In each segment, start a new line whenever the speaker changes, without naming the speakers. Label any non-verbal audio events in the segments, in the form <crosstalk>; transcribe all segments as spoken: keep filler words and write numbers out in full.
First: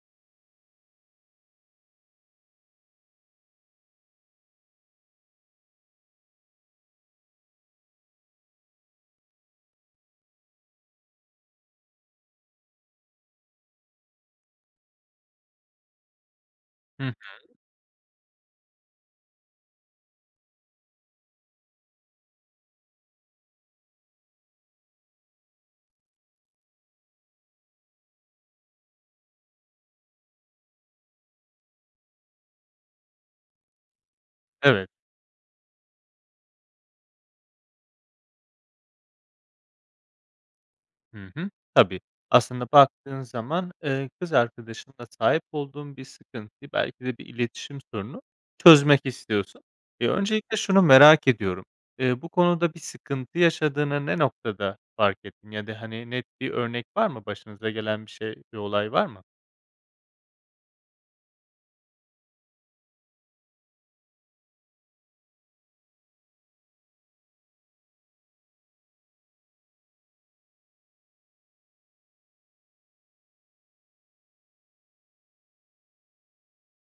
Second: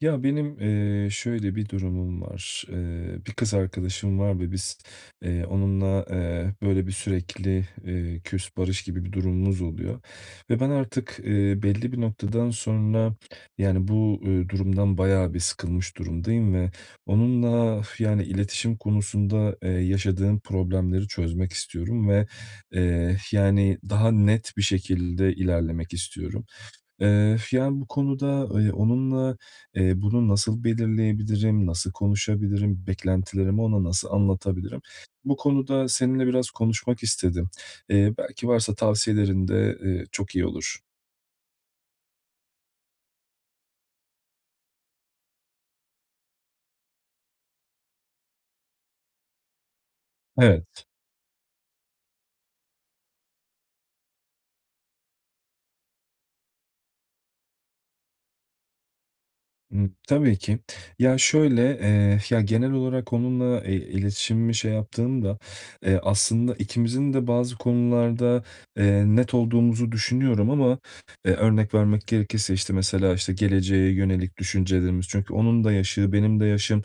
Ya, benim, eee, şöyle bir durumum var. Eee, bir kız arkadaşım var ve biz, eee, onunla, eee, hep, böyle, bir, sürekli, eee, "küs, barış" gibi bir durumumuz oluyor ve ben artık, eee, belli bir noktadan sonra, yani, bu, eee, durumdan bayağı bir sıkılmış durumdayım ve
Hı hı.
onunla, <exhales> yani, iletişim konusunda, eee, yaşadığım problemleri çözmek istiyorum ve, eee, yani, daha net bir şekilde ilerlemek istiyorum. Eee, <exhales> yani, bu konuda ıy onunla, eee, bunu nasıl belirleyebilirim? Nasıl konuşabilirim? Beklentilerimi ona nasıl anlatabilirim?
Evet.
Bu konuda seninle biraz konuşmak istedim. Eee, belki varsa tavsiyelerin de, eee, çok iyi olur.
Hı hı. Tabii. Aslında baktığın zaman, eee, kız arkadaşınla sahip olduğun bir sıkıntıyı, belki de bir iletişim sorununu, çözmek istiyorsun. Eee, öncelikle şunu
Evet.
merak ediyorum: Eee, bu konuda bir sıkıntı yaşadığını ne noktada fark ettin ya da, hani, net bir örnek var mı, başınıza gelen bir şey, bir olay var mı?
Imm, tabii ki. Ya, şöyle, eee, ya, genel olarak onunla, eee, iletişimimi şey yaptığımda, eee, aslında ikimizin de bazı konularda, eee, net olduğumuzu düşünüyorum ama, eee, örnek vermek gerekirse, işte, mesela, işte, geleceğe yönelik düşüncelerimiz. Çünkü onun da yaşı, benim de yaşım,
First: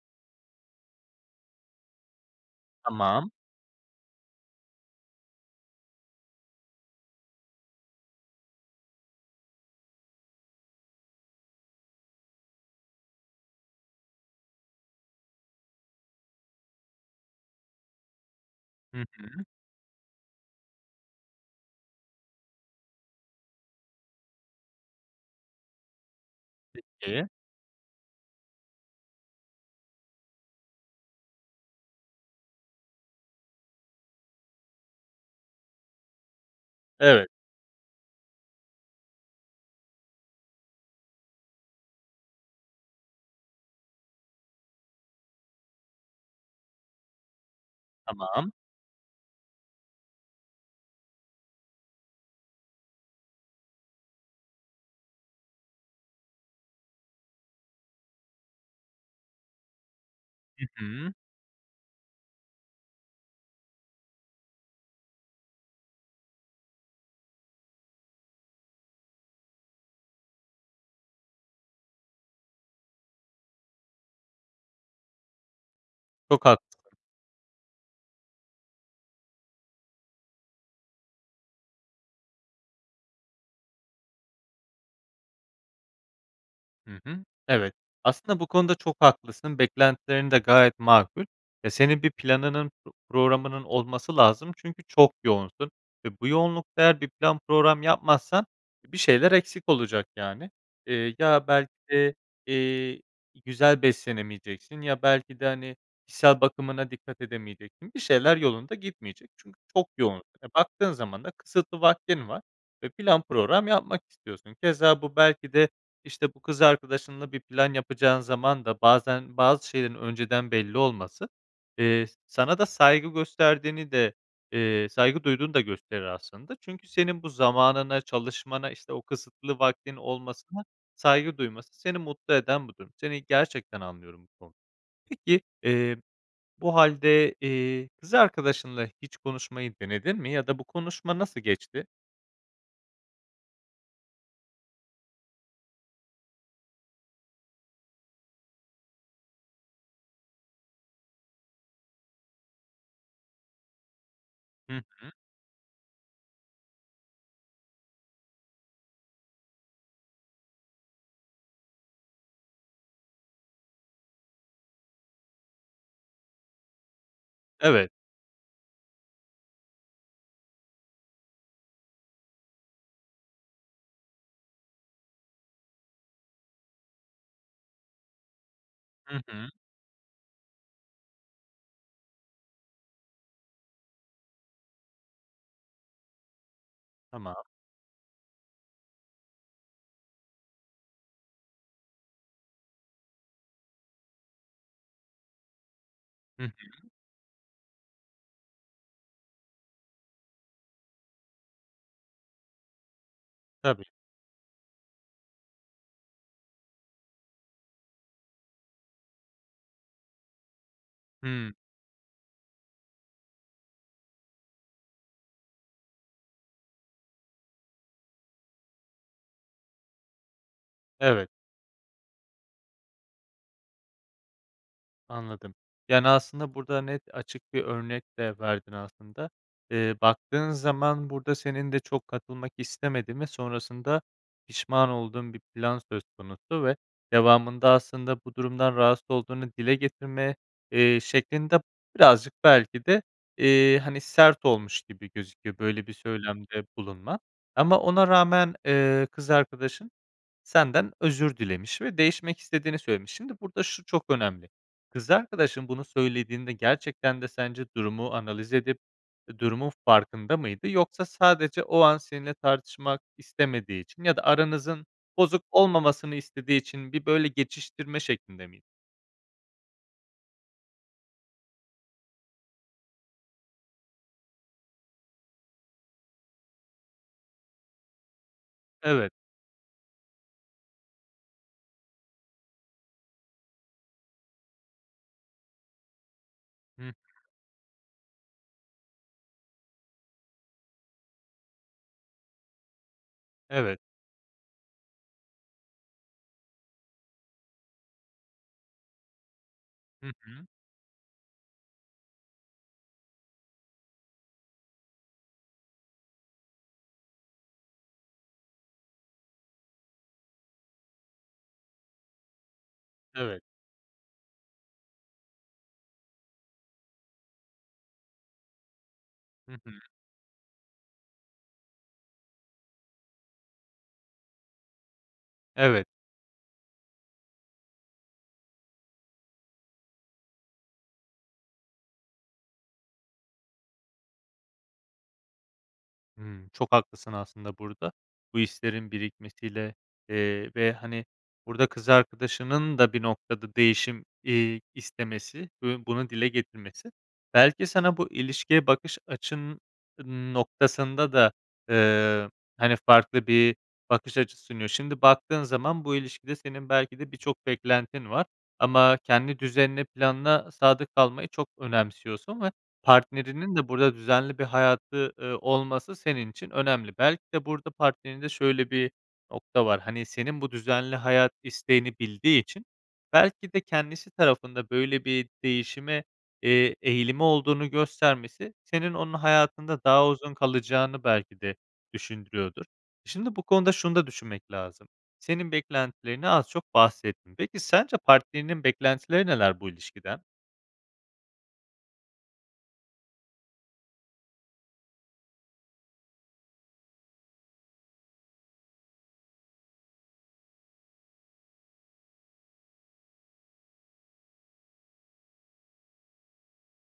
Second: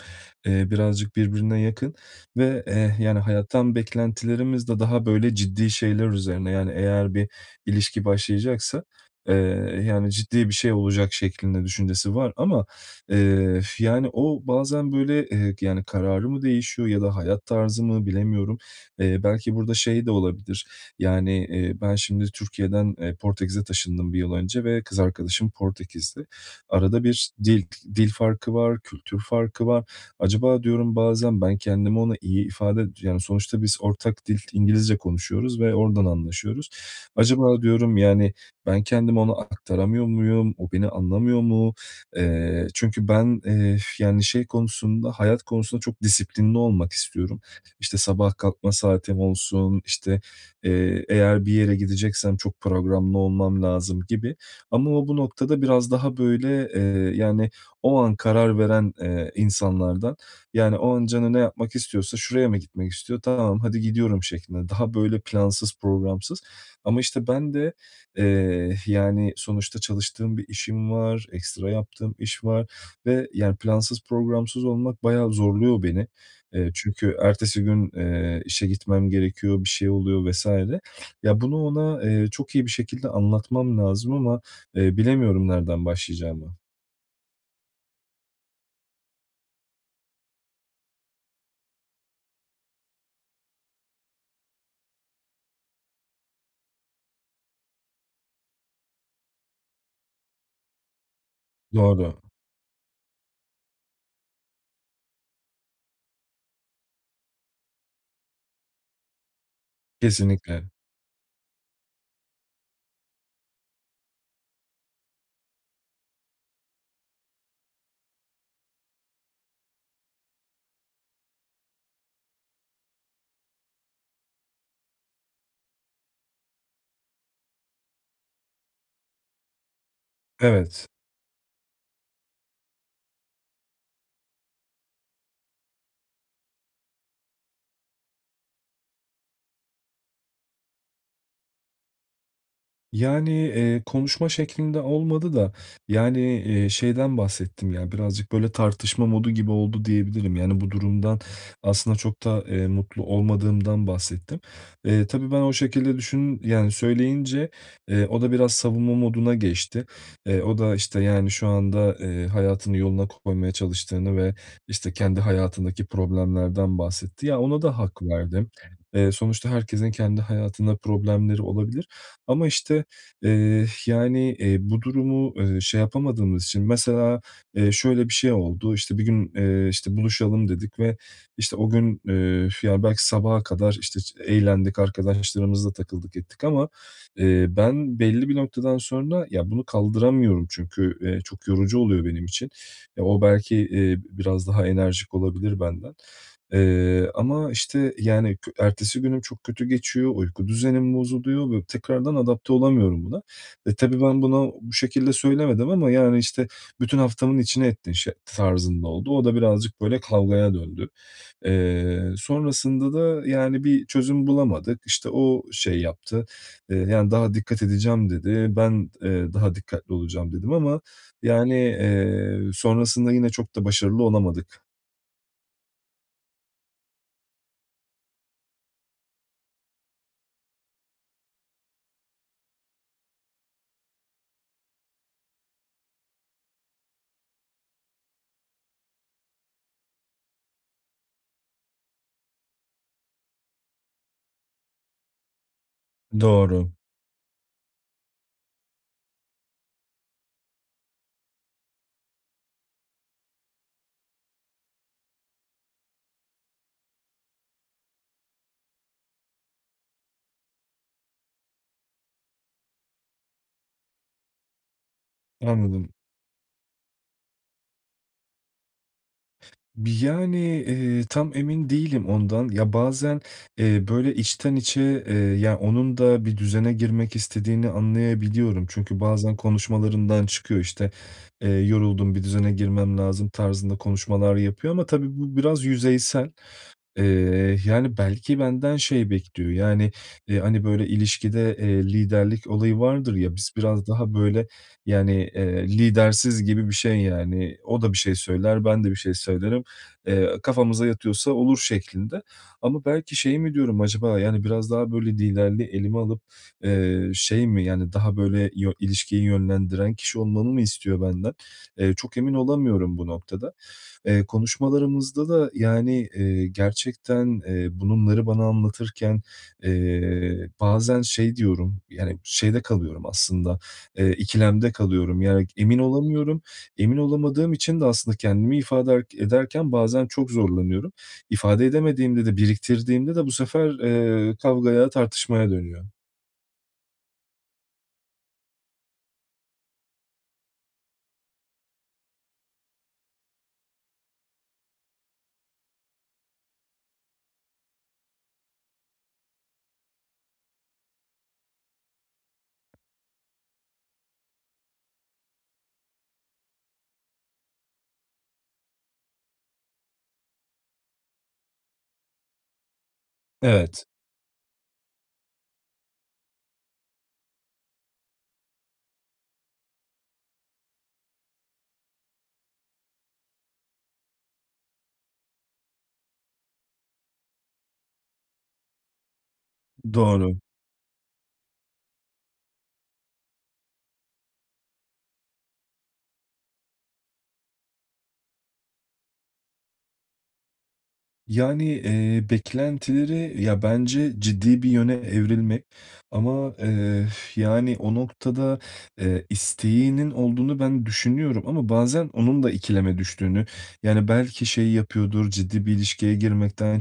eee, birazcık birbirine yakın ve, eee, yani,
Tamam.
hayattan beklentilerimiz de daha, böyle, ciddi şeyler üzerine. Yani, eğer bir ilişki başlayacaksa, eee, yani, ciddi bir şey olacak şeklinde düşüncesi var. Ama, eee, <exhales> yani, o bazen, böyle, eee, yani, kararı mı değişiyor ya da hayat tarzı mı, bilemiyorum.
Hı
Eee,
hı.
belki burada şey de olabilir, yani, eee, ben şimdi Türkiye'den, eee, Portekiz'e taşındım bir yıl önce ve kız arkadaşım Portekizli. Arada
Peki.
bir dil dil farkı var, kültür farkı var. Acaba, diyorum, bazen ben kendimi ona iyi ifade yani, sonuçta biz ortak dil İngilizce konuşuyoruz ve oradan anlaşıyoruz.
Evet.
Acaba, diyorum, yani, ben kendimi ona aktaramıyor muyum? O, beni anlamıyor mu? Eee, çünkü ben, eee, <exhales> yani, şey konusunda, hayat konusunda çok disiplinli olmak istiyorum. İşte, sabah
Tamam.
kalkma saatim olsun, işte, eee, eğer bir yere gideceksem çok programlı olmam lazım gibi. Ama o, bu noktada biraz daha, böyle, eee, yani, o an karar veren, eee, insanlardan.
Hı
Yani, o an
hı.
canı ne yapmak istiyorsa şuraya mı gitmek istiyor, "Tamam, hadi gidiyorum." şeklinde. Daha böyle plansız, programsız. Ama, işte, ben de, eee, yani, sonuçta çalıştığım bir işim var, ekstra yaptığım iş var ve, yani, plansız, programsız olmak bayağı zorluyor beni.
Çok
Eee,
haklısın.
çünkü ertesi gün, eee, işe gitmem gerekiyor, bir şey oluyor vs. Ya, bunu ona, eee, çok iyi bir şekilde anlatmam lazım ama, eee, bilemiyorum nereden başlayacağımı.
Hı hı, evet. Aslında bu konuda çok haklısın, beklentilerin de gayet makul ve senin bir planının puroğramının olması lazım, çünkü çok yoğunsun ve bu yoğunlukta eğer bir plan puroğram yapmazsan bir şeyler eksik olacak, yani. Eee, ya belki
Doğru.
de, eee, güzel beslenemeyeceksin ya belki de, hani, kişisel bakımına dikkat edemeyeceksin. Bir şeyler yolunda gitmeyecek çünkü çok yoğun. E,
Kesinlikle.
baktığın zaman da kısıtlı vaktin var ve plan puroğram yapmak istiyorsun. Keza bu belki de, işte, bu kız arkadaşınla bir plan yapacağın zaman da bazen bazı şeylerin önceden belli olması, eee, s sana da saygı gösterdiğini de, eee, saygı duyduğunu da gösterir aslında. Çünkü senin bu zamanına, çalışmana, işte, o kısıtlı vaktin olmasına
Evet.
saygı duyması, seni mutlu eden bu durum. Seni gerçekten anlıyorum bu konu Peki, eee, bu hâlde, eee, kız arkadaşınla hiç konuşmayı denedin mi? Ya da bu konuşma nasıl geçti?
Yani, eee, konuşma şeklinde olmadı da, yani, eee, şeyden bahsettim. Ya, birazcık böyle tartışma modu gibi oldu diyebilirim. Yani, bu durumdan aslında çok da, eee, mutlu olmadığımdan bahsettim.
Hı
Eee,
hı.
tabii ben o şekilde düşün yani, söyleyince, eee, o da biraz savunma moduna geçti. Eee, o da, işte, yani, şu anda, eee, hayatını yoluna koymaya çalıştığını ve, işte, kendi hayatındaki problemlerden bahsetti. Ya, ona da
Evet.
hak verdim. Eee, sonuçta herkesin kendi hayatında problemleri olabilir. Ama işte, eee <exhales> yani, eee, bu durumu, eee, şey yapamadığımız için, mesela, eee, şöyle bir şey oldu: İşte, bir
Hı
gün,
hı.
eee, işte, buluşalım, dedik ve, işte, o gün, eee, f ya, belki sabaha kadar, işte, ç eğlendik, arkadaşlarımızla takıldık ettik ama,
Tamam.
eee, ben, belli bir noktadan sonra ya bunu kaldıramıyorum çünkü, eee, çok yorucu oluyor benim için. E, o belki, eee, biraz daha enerjik olabilir benden.
Hı hı.
Eee, ama, işte, yani, kü ertesi günüm çok kötü geçiyor, uyku düzenim bozuluyor ve tekrardan adapte olamıyorum buna. E,
Tabii.
tabii ben buna, bu şekilde söylemedim ama, yani, işte, bütün haftamın içine ettin, şe tarzında oldu. O da birazcık, böyle, kavgaya döndü.
Hıı.
Eee, sonrasında da, yani, bir çözüm bulamadık. İşte, o şey yaptı, eee, yani, daha dikkat edeceğim, dedi. Ben, eee, daha dikkatli olacağım, dedim ama,
Evet.
yani, eee, sonrasında yine çok da başarılı olamadık.
Anladım. Yani, aslında burada net, açık bir örnek de verdin aslında. Eee, baktığın zaman burada senin de çok katılmak istemediğin ve sonrasında pişman olduğun bir plan söz konusu ve devamında aslında bu durumdan rahatsız olduğunu dile getirme, eee, şeklin de birazcık belki de, eee, hani, sert olmuş gibi gözüküyor, böyle bir söylemde
Doğru.
bulunman. Ama ona rağmen, eee, kız arkadaşın senden özür dilemiş ve değişmek istediğini söylemiş. Şimdi, burada şu çok önemli, kız arkadaşın bunu söylediğinde gerçekten de sence durumu analiz edip durumun farkında mıydı? Yoksa, sadece o an seninle tartışmak istemediği için ya da aranızın bozuk
Anladım.
olmamasını istediği için bir, böyle, geçiştirme şeklinde miydi?
Bi yani, eee, tam emin değilim ondan. Ya, bazen, eee, böyle içten içe, eee, ya, onun da bir düzene girmek istediğini anlayabiliyorum. Çünkü
Evet.
bazen konuşmalarından çıkıyor işte, “Eee, yoruldum, bir düzene girmem lazım.” tarzında konuşmalar yapıyor ama tabii bu biraz yüzeysel.
Hıh.
Eee, yani, belki benden şey bekliyor. Yani, hani, böyle, ilişkide, eee, liderlik olayı vardır ya, biz
Evet.
biraz daha böyle, yani, eee, lidersiz gibi bir şey, yani. O da bir şey söyler, ben de bir şey söylerim.
Hı
Eee,
hı.
"Kafamıza yatıyorsa olur." şeklinde. Ama, belki şey mi, diyorum. Acaba, yani, biraz daha böyle liderliği elime alıp, eee, şey mi, yani, daha böyle yö ilişkiyi yönlendiren kişi olmamı mı istiyor benden? Eee, çok emin olamıyorum bu
Evet.
noktada. Eee, konuşmalarımızda da yani, eee, gerçekten, eee, bununları bana anlatırken,
Hı hı.
eee, bazen şey diyorum, yani şeyde kalıyorum aslında, eee, ikilemde kalıyorum. Yani, emin
Evet.
olamıyorum. Emin olamadığım için de aslında kendimi ifade ed ederken bazen çok zorlanıyorum. İfade edemediğimde de, biriktirdiğimde de, bu sefer, eee, kavgaya, tartışmaya dönüyor.
Hımm, çok haklısın aslında burada. Bu hislerin birikmesiyle, eee, ve, hani, burada kız arkadaşının da bir noktada değişim, iii, istemesi ve bunu dile getirmesi belki sana bu ilişkiye bakış açın noktasında da, eee, hani, farklı bir bakış açısı sunuyor. Şimdi, baktığın zaman bu ilişkide senin belki de birçok beklentin var. Ama kendi düzenine, planına sadık kalmayı çok önemsiyorsun ve partnerinin de
Evet.
burada düzenli bir hayatı, ııı, olması senin için önemli. Belki de, burada partnerinde şöyle bir nokta var. Hani, senin bu düzenli hayat isteğini bildiği için belki de kendisi tarafında böyle bir değişime, eee, eğilimi olduğunu göstermesi senin onun hayatında daha uzun
Doğru.
kalacağını belki de düşündürüyordur. Şimdi, bu konuda şunu da düşünmek lazım, senin beklentilerini az çok bahsettin. Peki, sence partnerinin beklentileri neler bu ilişkiden?
Yani, eee, beklentileri... Ya, bence ciddi bir yöne evrilmek. Ama, eee, <exhales> yani o noktada, eee, isteğinin olduğunu ben düşünüyorum ama bazen onun da ikileme düştüğünü, yani, belki şey yapıyordur, ciddi bir ilişkiye girmekten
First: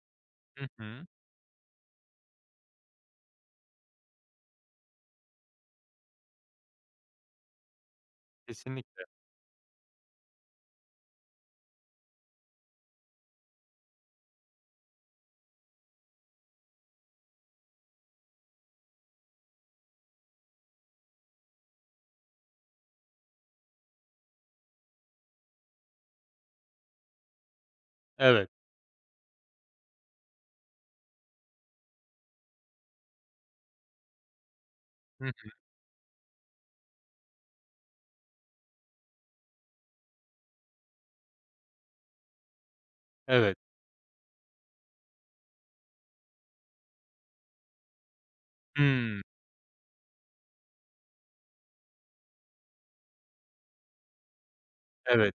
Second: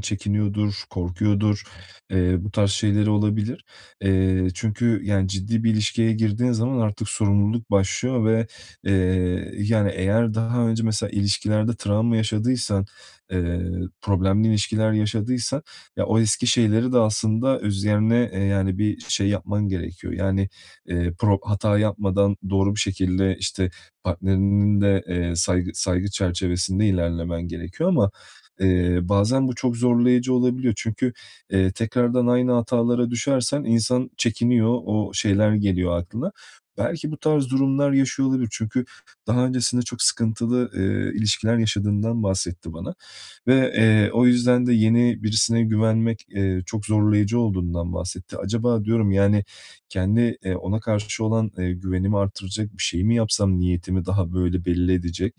Hı
çekiniyordur,
hı.
korkuyordur, eee, bu tarz şeyleri olabilir. Eee, çünkü, yani, ciddi bir ilişkiye girdiğin zaman artık sorumluluk başlıyor ve,
Kesinlikle.
eee, yani, eğer daha önce mesela ilişkilerde travma yaşadıysan, eee, problemli ilişkiler yaşadıysan, ya, o eski şeyleri de aslında üzerine, yani, bir şey yapman gerekiyor. Yani, eee, pro hata yapmadan doğru bir şekilde, işte, partnerinin de, eee, saygı, saygı çerçevesinde ilerlemen gerekiyor ama,
Evet.
eee, bazen bu çok zorlayıcı olabiliyor. Çünkü, eee, tekrardan aynı hatalara düşersen insan çekiniyor. O
Hı hı.
şeyler geliyor aklına. Belki bu tarz durumlar yaşıyor olabilir. Çünkü daha öncesinde çok sıkıntılı, eee, ilişkiler yaşadığından bahsetti bana
Evet.
ve, eee, o yüzden de yeni birisine güvenmek, eee, çok zorlayıcı olduğundan bahsetti. Acaba, diyorum,
Hımm.
yani, kendi, eee, ona karşı olan, eee, güvenimi artıracak bir şey mi yapsam? Niyetimi daha böyle belli edecek...
Evet.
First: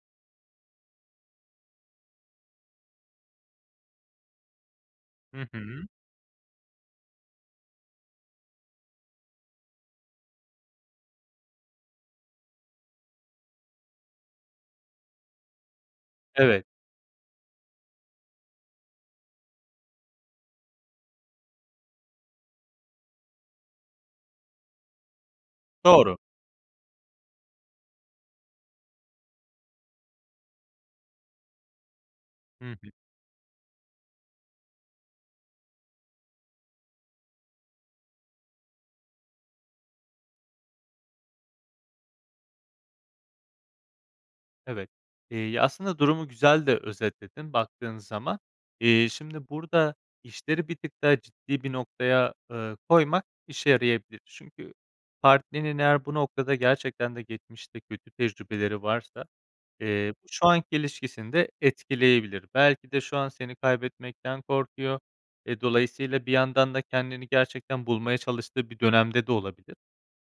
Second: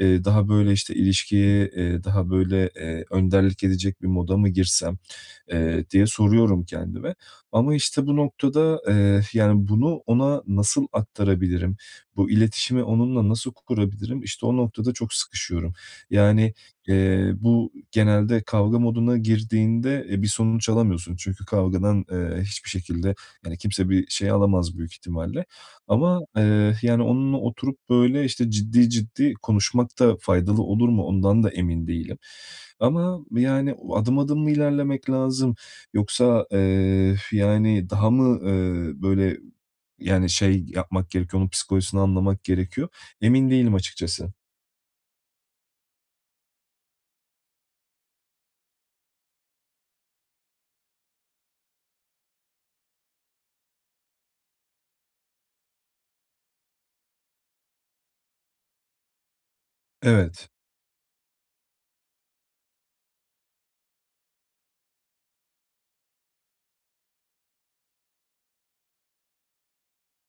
Eee, daha, böyle, işte, ilişkiye, eee, daha böyle, eee, önderlik edecek bir moda mı girsem?
Hı
Eee,
hı.
diye soruyorum kendime. Ama, işte, bu noktada, eee, yani, bunu, ona nasıl aktarabilirim, bu iletişimi onunla nasıl kurabilirim? İşte o noktada çok sıkışıyorum. Yani,
Evet.
eee, bu genelde kavga moduna girdiğinde e, bir sonuç alamıyorsun. Çünkü kavgadan, eee, hiçbir şekilde, yani, kimse bir şey alamaz büyük ihtimalle.
Doğru.
Ama, eee, yani, onunla oturup, böyle, işte ciddi ciddi konuşmak da faydalı olur mu? O ndan da emin değilim.
Hı bi
Ama yani, o adım adım mı ilerlemek lazım, yoksa, eee, <exhales> yani, daha mı, eee, böyle, yani, şey yapmak gerekiyor, onun psikolojisini anlamak gerekiyor? Emin değilim açıkçası.
Evet, eee, aslında durumu güzel de özetledin baktığın zaman. Eee, şimdi burada işleri bir tık daha ciddi bir noktaya, eee, koymak işe yarayabilir. Çünkü partnerinin eğer bu noktada gerçekten de geçmişte kötü tecrübeleri varsa, eee, bu, şu
Evet.
anki ilişkisini de etkileyebilir. Belki de şu an seni kaybetmekten korkuyor. E, dolayısıyla bir yandan da kendini gerçekten bulmaya çalıştığı bir dönemde de olabilir.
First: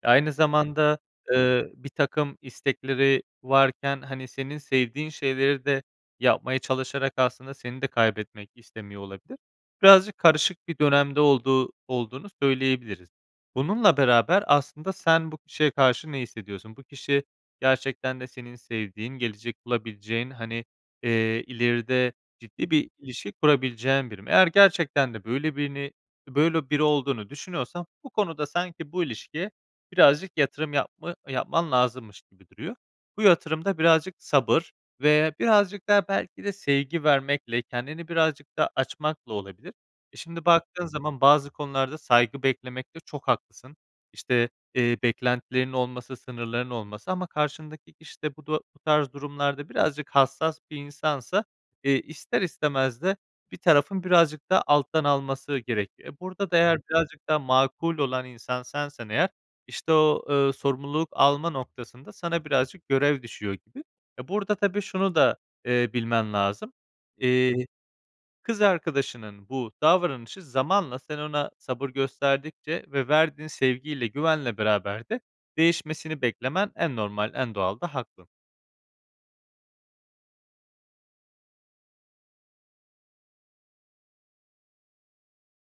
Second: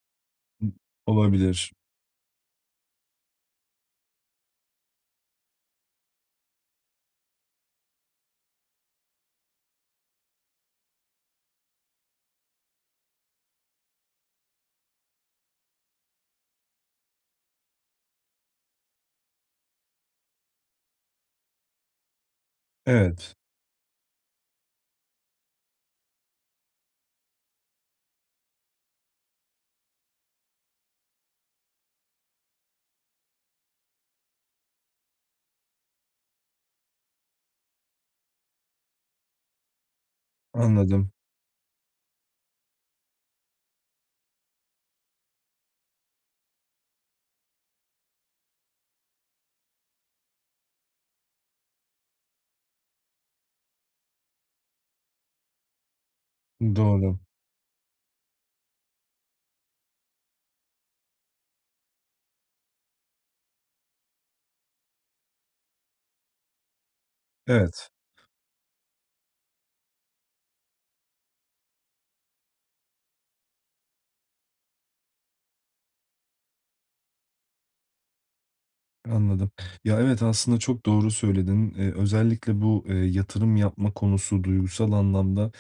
E, aynı
I
zamanda,
Olabilir.
eee, birtakım istekleri varken, hani, senin sevdiğin şeyleri de yapmaya çalışarak aslında seni de kaybetmek istemiyor olabilir. Birazcık karışık bir dönemde olduğu olduğunu söyleyebiliriz. Bununla beraber aslında sen bu kişiye karşı ne hissediyorsun? Bu kişi, gerçekten de senin sevdiğin, gelecek bulabileceğin, hani, eee, ileride ciddi bir ilişki
Evet.
kurabileceğin biri mi? Eğer gerçekten de böyle birini böyle biri olduğunu düşünüyorsan bu konuda sanki bu ilişkiye birazcık yatırım yapma yapman lazımmış gibi duruyor. Bu yatırım da birazcık sabır ve birazcık da belki de sevgi vermekle, kendini birazcık da açmakla olabilir. E, şimdi baktığın
Anladım.
zaman bazı konularda saygı beklemekte çok haklısın. İşte, eee, beklentilerin olması, sınırlarının olması ama karşındaki kişi de bu da bu tarz durumlarda birazcık hassas bir insansa, eee, ister istemez de bir tarafın birazcık daha alttan alması gerekiyor. E, burada da eğer
Doğru.
birazcık daha makul olan insan sensen eğer, işte o, eee, sorumluluk alma noktasında sana birazcık görev düşüyor gibi. E, burada tabii şunu da, eee, bilmen lazım. Eee,
Evet.
kız arkadaşının bu davranışı zamanla sen ona sabır gösterdikçe ve verdiğin sevgiyle güvenle beraber de değişmesini beklemen en normal, en doğal da hakkın.
Anladım. Ya, evet aslında çok doğru söyledin. Eee, özellikle bu, eee, yatırım yapma konusu duygusal anlamda,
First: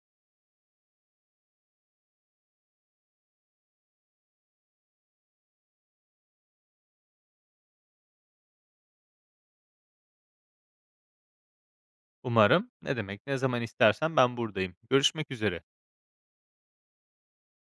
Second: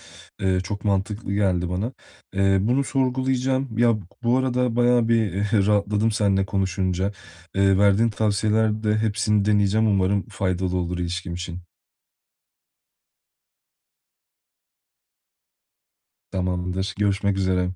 eee, çok mantıklı geldi bana. Eee, bunu sorgulayacağım. Ya, bu arada, bayağı bir <chuckles> rahatladım seninle konuşunca. Eee, verdiğin tavsiyeler de hepsini deneyeceğim. Umarım faydalı olur ilişkim için.
Umarım. Ne demek. Ne zaman istersen ben buradayım. Görüşmek üzere.
Tamamdır, görüşmek üzere.